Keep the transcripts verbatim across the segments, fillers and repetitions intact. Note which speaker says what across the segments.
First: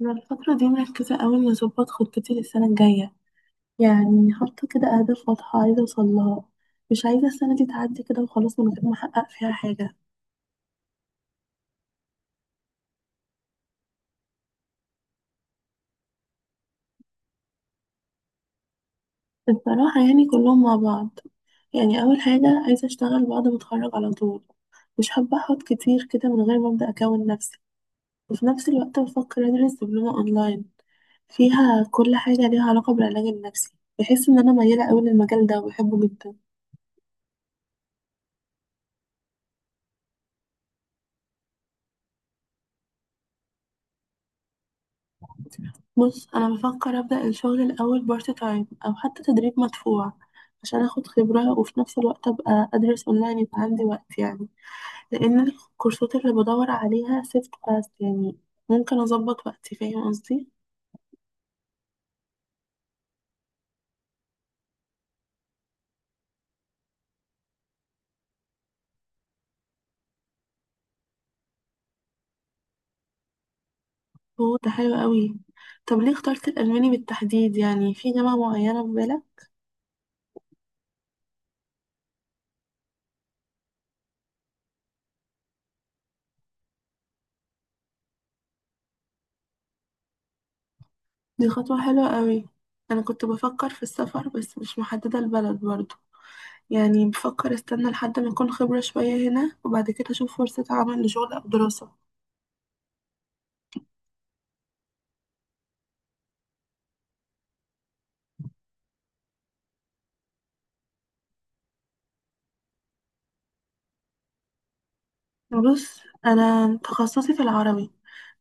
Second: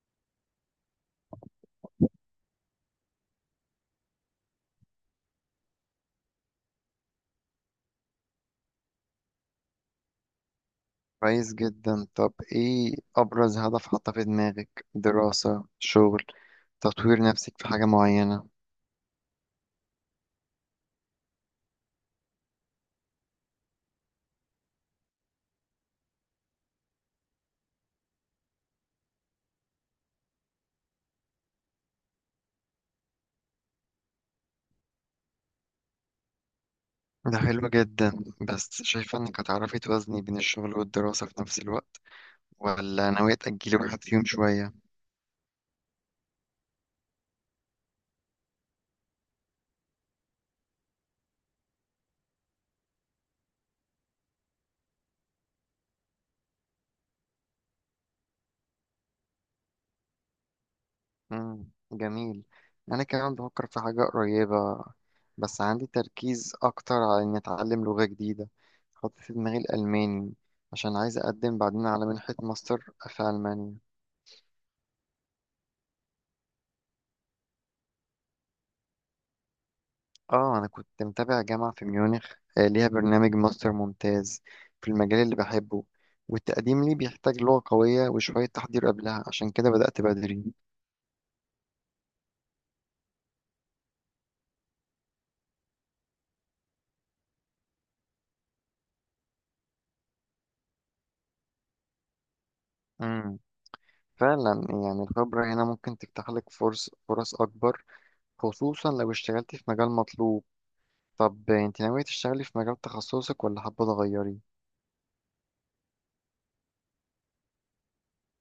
Speaker 1: أنا الفترة دي مركزة أوي إني أظبط خطتي للسنة الجاية. يعني حاطة كده أهداف واضحة عايزة أوصلها. مش عايزة السنة دي تعدي كده وخلاص من غير ما أحقق فيها حاجة.
Speaker 2: كويس جدا. طب ايه ابرز هدف حاطه في دماغك؟ دراسة، شغل، تطوير نفسك في حاجة معينة؟
Speaker 1: الصراحة يعني كلهم مع بعض. يعني أول حاجة عايزة أشتغل بعد ما أتخرج على طول. مش حابة أحط كتير كده من غير ما أبدأ أكون نفسي. وفي نفس الوقت بفكر أدرس دبلومة أونلاين فيها كل حاجة ليها علاقة بالعلاج النفسي. بحس إن أنا ميالة أوي للمجال ده وبحبه جدا.
Speaker 2: ده حلو جدا، بس شايفة انك هتعرفي توازني بين الشغل والدراسة في نفس الوقت، ولا ناوية تأجلي واحد فيهم شوية؟
Speaker 1: بص، انا بفكر ابدا الشغل الاول بارت تايم او حتى تدريب مدفوع عشان اخد خبره. وفي نفس الوقت ابقى ادرس اونلاين يبقى عندي وقت يعني. لان الكورسات اللي بدور عليها سيفت فاست يعني ممكن اظبط وقتي. فاهم قصدي؟
Speaker 2: امم جميل. انا كمان بفكر في حاجة قريبة، بس عندي تركيز اكتر على اني اتعلم لغة جديدة. حاطط في دماغي الالماني عشان عايز اقدم بعدين على منحة ماستر في المانيا.
Speaker 1: هو ده حلو قوي. طب ليه اخترت الالماني بالتحديد؟ يعني في جامعه معينه في بالك؟
Speaker 2: اه، انا كنت متابع جامعة في ميونخ. آه، ليها برنامج ماستر ممتاز في المجال اللي بحبه، والتقديم ليه بيحتاج لغة قوية وشوية تحضير قبلها، عشان كده بدأت بدري.
Speaker 1: دي خطوه حلوه قوي. انا كنت بفكر في السفر بس مش محدده البلد برضه. يعني بفكر استنى لحد ما اكون خبرة شوية هنا وبعد كده اشوف فرصة عمل لشغل او دراسة.
Speaker 2: امم فعلا، يعني الخبرة هنا ممكن تفتح لك فرص فرص أكبر، خصوصا لو اشتغلت في مجال مطلوب. طب انت ناوية تشتغلي في مجال تخصصك ولا حابة تغيري؟
Speaker 1: بص، انا تخصصي في العربي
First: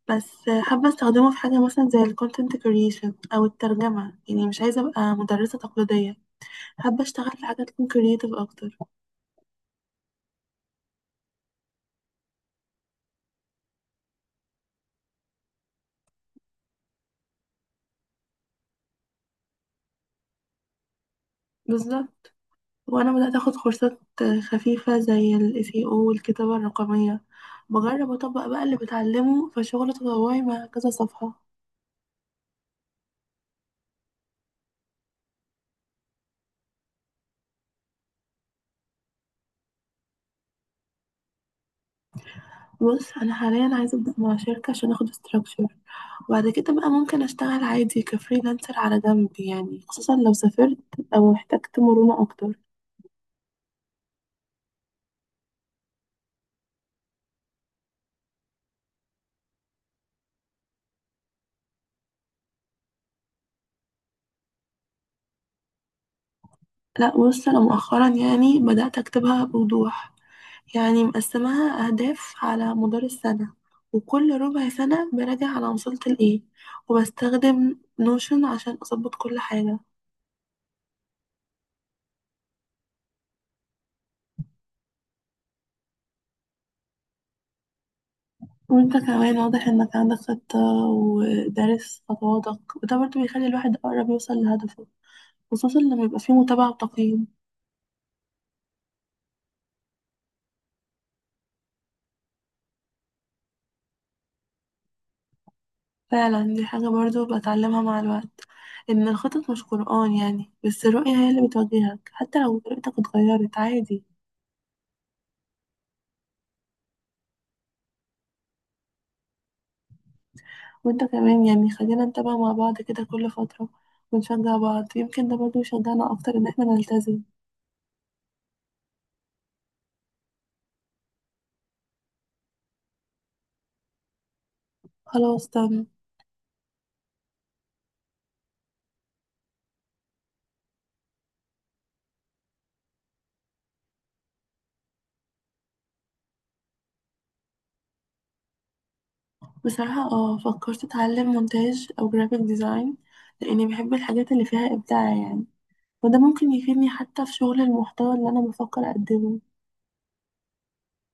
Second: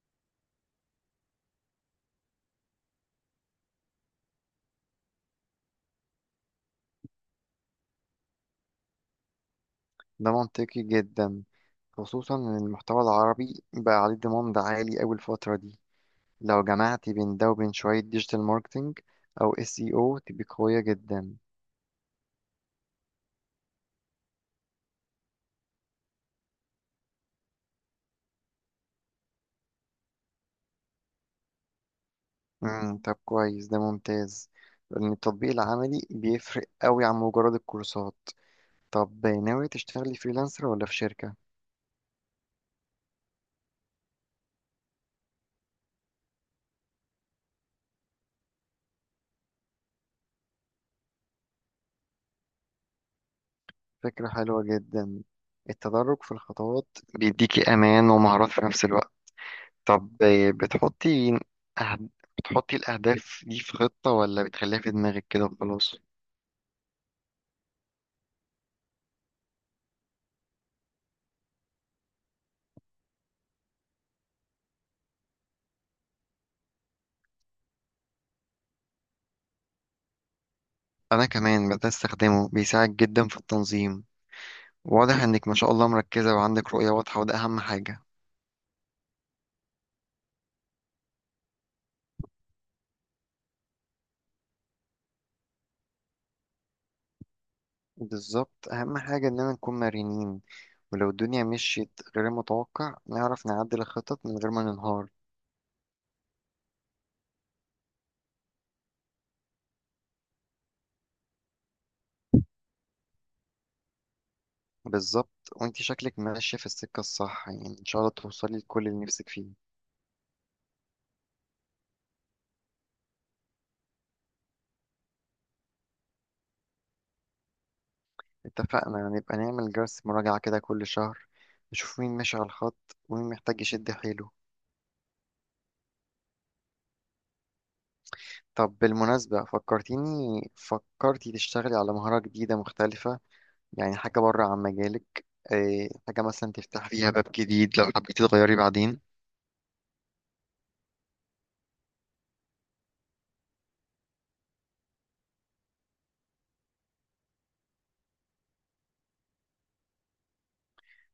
Speaker 1: بس. حابة استخدمه في حاجة مثلا زي ال content creation او الترجمة. يعني مش عايزة ابقى مدرسة تقليدية. حابة اشتغل في حاجة تكون creative اكتر.
Speaker 2: ده منطقي جدا، خصوصا ان المحتوى العربي بقى عليه ضمان دعاية عالي أوي الفترة دي. لو جمعتي بين ده وبين شوية ديجيتال ماركتينج أو اس اي او، تبقي قوية جدا.
Speaker 1: بالظبط. وانا بدأت اخد كورسات خفيفة زي ال S E O والكتابة الرقمية. بجرب اطبق بقى اللي بتعلمه في شغل تطوعي مع كذا صفحة.
Speaker 2: مم. طب كويس، ده ممتاز لأن التطبيق العملي بيفرق قوي عن مجرد الكورسات. طب ناوية تشتغلي فريلانسر ولا في شركة؟
Speaker 1: بص، انا حاليا عايزه ابدا مع شركه عشان اخد استراكشر. وبعد كده بقى ممكن اشتغل عادي كفريلانسر على جنب يعني، خصوصا لو سافرت او احتجت مرونه اكتر.
Speaker 2: فكرة حلوة جدا. التدرج في الخطوات بيديكي أمان ومهارات في نفس الوقت. طب، بتحطي أهد... بتحطي الأهداف دي في خطة ولا بتخليها في دماغك كده وخلاص؟
Speaker 1: لا بص، انا مؤخرا يعني بدات اكتبها بوضوح. يعني مقسماها اهداف على مدار السنه، وكل ربع سنه براجع على وصلت لايه. وبستخدم نوشن عشان اظبط كل حاجه.
Speaker 2: أنا كمان بدأت أستخدمه، بيساعد جدا في التنظيم. واضح انك ما شاء الله مركزة وعندك رؤية واضحة، وده اهم حاجة.
Speaker 1: وانت كمان واضح انك عندك خطة ودارس خطواتك، وده برضه بيخلي الواحد اقرب يوصل لهدفه، خصوصا لما يبقى فيه متابعة وتقييم.
Speaker 2: بالظبط، اهم حاجة اننا نكون مرنين، ولو الدنيا مشيت غير المتوقع نعرف نعدل الخطط من غير ما ننهار.
Speaker 1: فعلا، دي حاجة برضو بتعلمها مع الوقت. إن الخطط مش قرآن يعني، بس الرؤية هي اللي بتوجهك، حتى لو رؤيتك اتغيرت عادي.
Speaker 2: بالظبط، وانتي شكلك ماشية في السكة الصح، يعني ان شاء الله توصلي لكل اللي نفسك فيه.
Speaker 1: وانت كمان يعني خلينا نتابع مع بعض كده كل فترة ونشجع بعض. يمكن ده برضو يشجعنا أكتر إن احنا نلتزم.
Speaker 2: اتفقنا. نبقى نعمل جلسة مراجعة كده كل شهر، نشوف مين ماشي على الخط ومين محتاج يشد حيله.
Speaker 1: خلاص تم.
Speaker 2: طب بالمناسبة، فكرتيني، فكرتي تشتغلي على مهارة جديدة مختلفة، يعني حاجة بره عن مجالك. آه، حاجة مثلا تفتح فيها باب جديد لو حبيتي تغيري بعدين.
Speaker 1: بصراحة اه، فكرت أتعلم مونتاج أو جرافيك ديزاين، لأني بحب الحاجات اللي فيها إبداع يعني. وده ممكن يفيدني حتى في شغل المحتوى اللي أنا بفكر أقدمه.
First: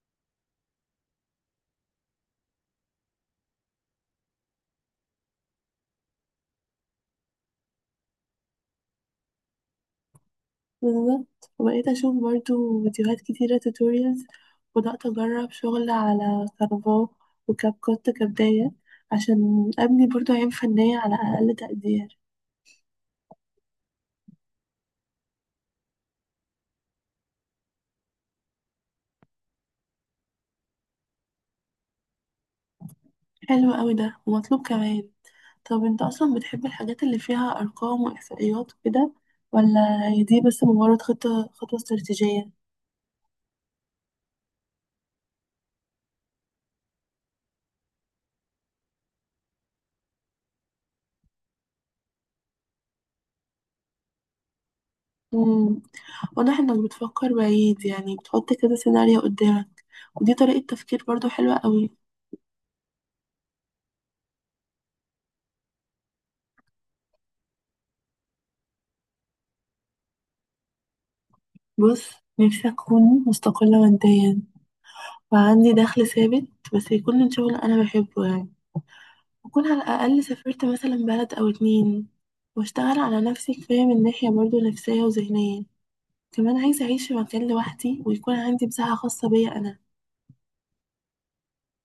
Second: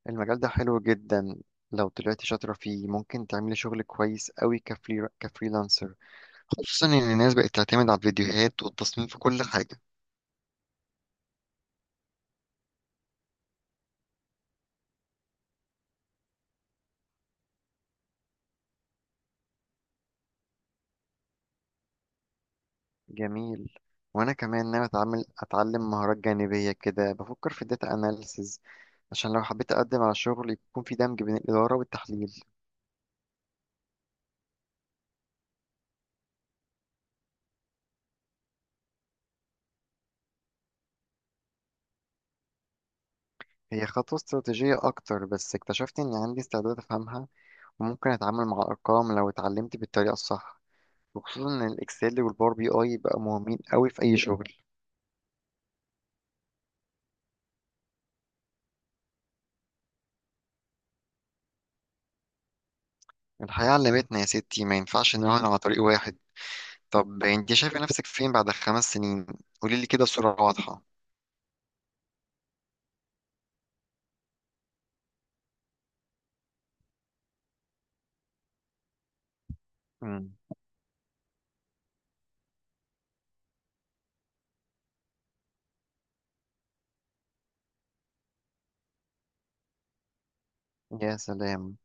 Speaker 2: المجال ده حلو جدا. لو طلعتي شاطرة فيه ممكن تعملي شغل كويس قوي كفري كفريلانسر، خصوصا إن الناس بقت تعتمد على الفيديوهات والتصميم في كل حاجة.
Speaker 1: بالظبط. وبقيت أشوف برضو فيديوهات كتيرة، توتوريالز. وبدأت أجرب شغل على كانفا وكاب كوت كبداية، عشان أبني برضو عين فنية على أقل تقدير.
Speaker 2: جميل. وأنا كمان ناوي أتعمل أتعلم مهارات جانبية كده، بفكر في الداتا أناليسز عشان لو حبيت أقدم على شغل يكون في دمج بين الإدارة والتحليل.
Speaker 1: حلو أوي ده ومطلوب كمان. طب أنت أصلا بتحب الحاجات اللي فيها أرقام وإحصائيات وكده؟ ولا هي دي بس مجرد خطة خطوة استراتيجية؟
Speaker 2: هي خطوة استراتيجية أكتر، بس اكتشفت إن عندي استعداد أفهمها. ممكن اتعامل مع ارقام لو اتعلمت بالطريقه الصح، وخصوصا ان الاكسل والباور بي اي بقى مهمين قوي في اي شغل.
Speaker 1: مم. واضح إنك بتفكر بعيد، يعني بتحط كده سيناريو قدامك. ودي طريقة تفكير برضو حلوة أوي.
Speaker 2: الحياه علمتنا يا ستي، ما ينفعش نراهن على طريق واحد. طب انت شايفه نفسك فين بعد خمس سنين؟ قولي لي كده بصوره واضحه.
Speaker 1: بص، نفسي أكون مستقلة ماديا وعندي دخل ثابت، بس يكون من شغل أنا بحبه يعني. وأكون على الأقل
Speaker 2: مم.
Speaker 1: سافرت مثلا بلد أو اتنين. وأشتغل على نفسي كفاية من ناحية برضه نفسية وذهنية. كمان عايزة أعيش في مكان لوحدي ويكون عندي مساحة خاصة بيا أنا.
Speaker 2: يا سلام،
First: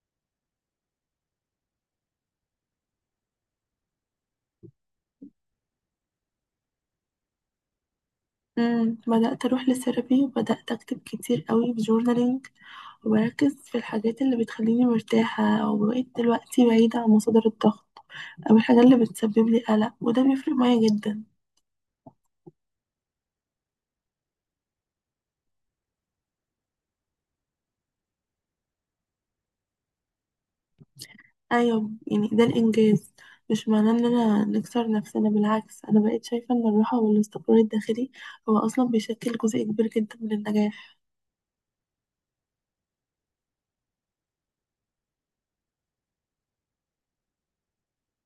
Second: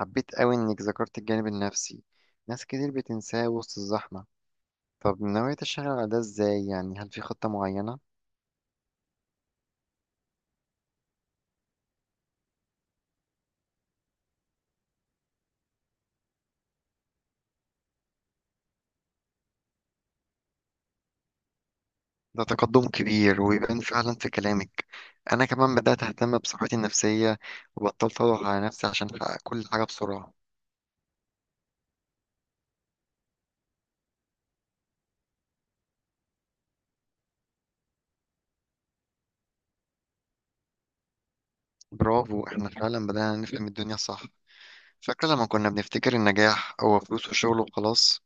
Speaker 2: حبيت قوي انك ذكرت الجانب النفسي، ناس كتير بتنساه وسط الزحمه. طب ناوية تشتغل على ده ازاي؟ يعني هل في خطة معينة؟
Speaker 1: مم. بدأت أروح للثيرابي وبدأت أكتب كتير قوي في جورنالينج. وبركز في الحاجات اللي بتخليني مرتاحة. وبقيت دلوقتي بعيدة عن مصادر الضغط أو الحاجات اللي بتسبب لي قلق. وده بيفرق معايا جدا.
Speaker 2: ده تقدم كبير، ويبان فعلا في كلامك. أنا كمان بدأت أهتم بصحتي النفسية، وبطلت أضغط على نفسي عشان أحقق كل حاجة بسرعة.
Speaker 1: ايوه يعني ده الانجاز. مش معناه ان انا نكسر نفسنا، بالعكس. انا بقيت شايفه ان الراحه والاستقرار الداخلي هو اصلا بيشكل جزء كبير جدا من النجاح.
Speaker 2: برافو، إحنا فعلا بدأنا نفهم الدنيا صح. فاكرة لما كنا بنفتكر النجاح هو فلوس وشغل وخلاص؟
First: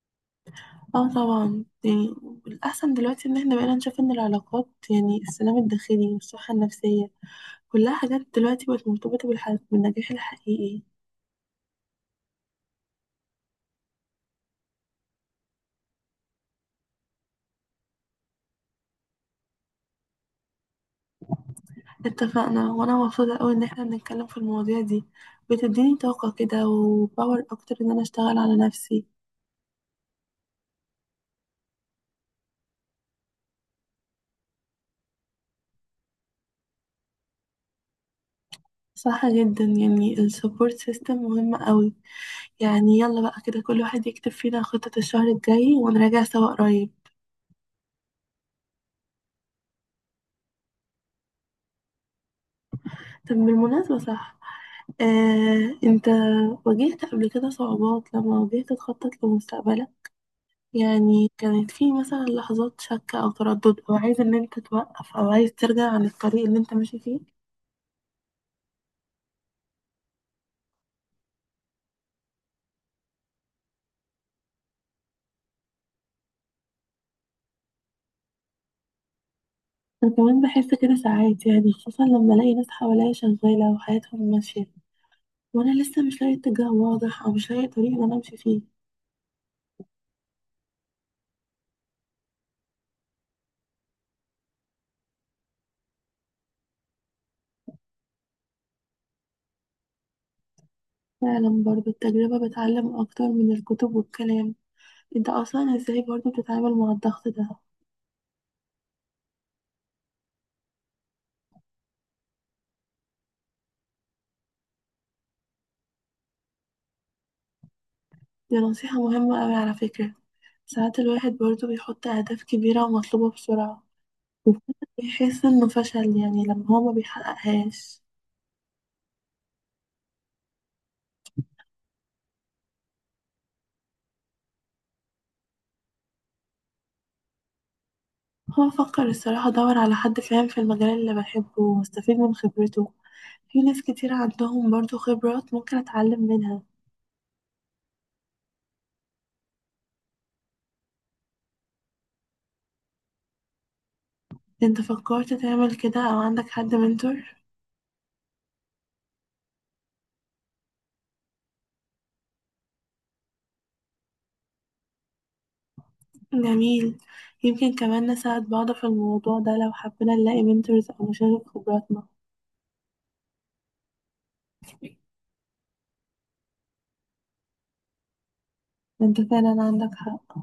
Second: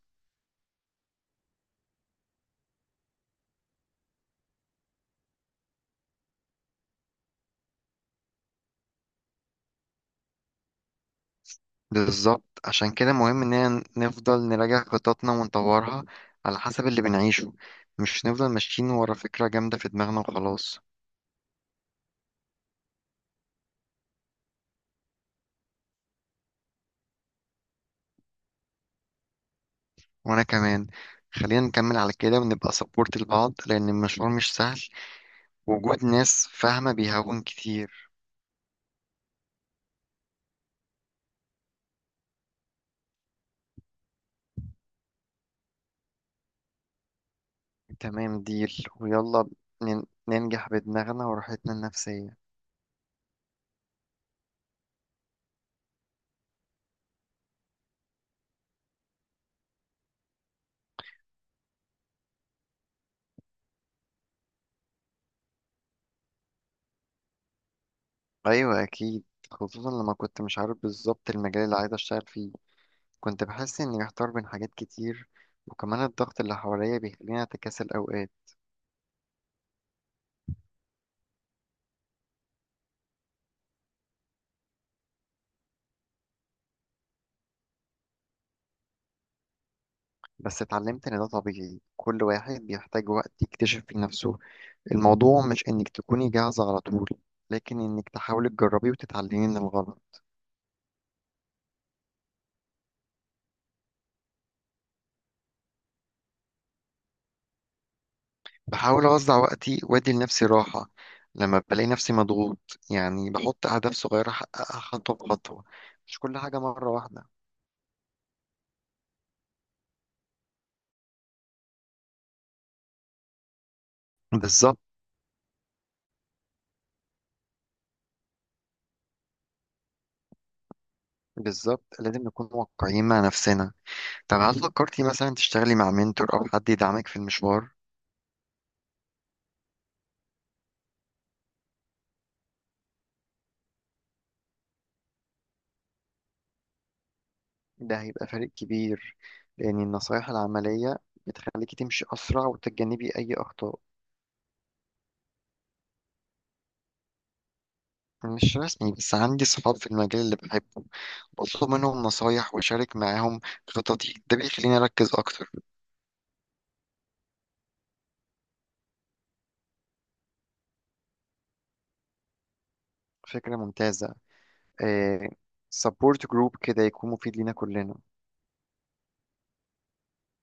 Speaker 1: اه طبعا يعني الاحسن دلوقتي، ان احنا بقينا نشوف ان العلاقات يعني السلام الداخلي والصحه النفسيه كلها حاجات دلوقتي بقت مرتبطه بالح- بالنجاح الحقيقي.
Speaker 2: بالظبط، عشان كده مهم إننا نفضل نراجع خططنا ونطورها على حسب اللي بنعيشه، مش نفضل ماشيين ورا فكرة جامدة في دماغنا وخلاص.
Speaker 1: اتفقنا. وانا مبسوطه قوي ان احنا بنتكلم في المواضيع دي. بتديني طاقه كده وباور اكتر ان انا اشتغل على نفسي.
Speaker 2: وأنا كمان. خلينا نكمل على كده ونبقى سبورت لبعض، لأن المشوار مش سهل، وجود ناس فاهمة بيهون كتير.
Speaker 1: صح جدا. يعني السبورت سيستم مهم قوي. يعني يلا بقى كده كل واحد يكتب فينا خطة الشهر الجاي ونراجع سوا قريب.
Speaker 2: تمام ديل ويلا، نن- ننجح بدماغنا وراحتنا النفسية.
Speaker 1: طب بالمناسبة صح. آه، انت واجهت قبل كده صعوبات لما واجهت تخطط لمستقبلك؟ يعني كانت في مثلا لحظات شك او تردد او عايز ان انت توقف او عايز ترجع عن الطريق اللي انت ماشي فيه؟
Speaker 2: أيوة أكيد، خصوصا لما كنت مش عارف بالظبط المجال اللي عايز أشتغل فيه. كنت بحس إني محتار بين حاجات كتير، وكمان الضغط اللي حواليا بيخليني أتكاسل أوقات.
Speaker 1: انا كمان بحس كده ساعات يعني، خصوصا لما الاقي ناس حواليا شغالة وحياتهم ماشية، وانا لسه مش لاقي اتجاه واضح او مش لاقي طريق ان انا امشي فيه.
Speaker 2: بس اتعلمت إن ده طبيعي، كل واحد بيحتاج وقت يكتشف في نفسه. الموضوع مش إنك تكوني جاهزة على طول، لكن إنك تحاولي تجربي وتتعلمي من الغلط.
Speaker 1: فعلا. برضو التجربة بتعلم أكتر من الكتب والكلام. انت أصلا ازاي برضو بتتعامل مع الضغط ده؟
Speaker 2: بحاول أوزع وقتي وأدي لنفسي راحة لما بلاقي نفسي مضغوط، يعني بحط أهداف صغيرة أحققها خطوة بخطوة، مش كل حاجة مرة واحدة.
Speaker 1: دي نصيحة مهمة أوي على فكرة. ساعات الواحد برضو بيحط أهداف كبيرة ومطلوبة بسرعة
Speaker 2: بالظبط.
Speaker 1: وبيحس إنه فشل يعني لما هو ما بيحققهاش.
Speaker 2: بالظبط، لازم نكون واقعيين مع نفسنا. طب هل فكرتي مثلا تشتغلي مع منتور أو حد يدعمك في المشوار؟
Speaker 1: هو فكر الصراحة أدور على حد فاهم في المجال اللي بحبه واستفيد من خبرته. في ناس كتير عندهم برضو خبرات ممكن أتعلم منها.
Speaker 2: ده هيبقى فارق كبير، لأن النصايح العملية بتخليكي تمشي أسرع وتتجنبي أي أخطاء.
Speaker 1: انت فكرت تعمل كده أو عندك حد منتور؟
Speaker 2: مش رسمي، بس عندي صحاب في المجال اللي بحبه، بطلب منهم نصايح وأشارك معاهم خططي. ده بيخليني أركز أكتر.
Speaker 1: جميل. يمكن كمان نساعد بعض في الموضوع ده لو حبينا نلاقي منتورز أو نشارك خبراتنا.
Speaker 2: فكرة ممتازة. إيه، سبورت جروب كده يكون مفيد لينا كلنا.
Speaker 1: انت فعلا عندك حق.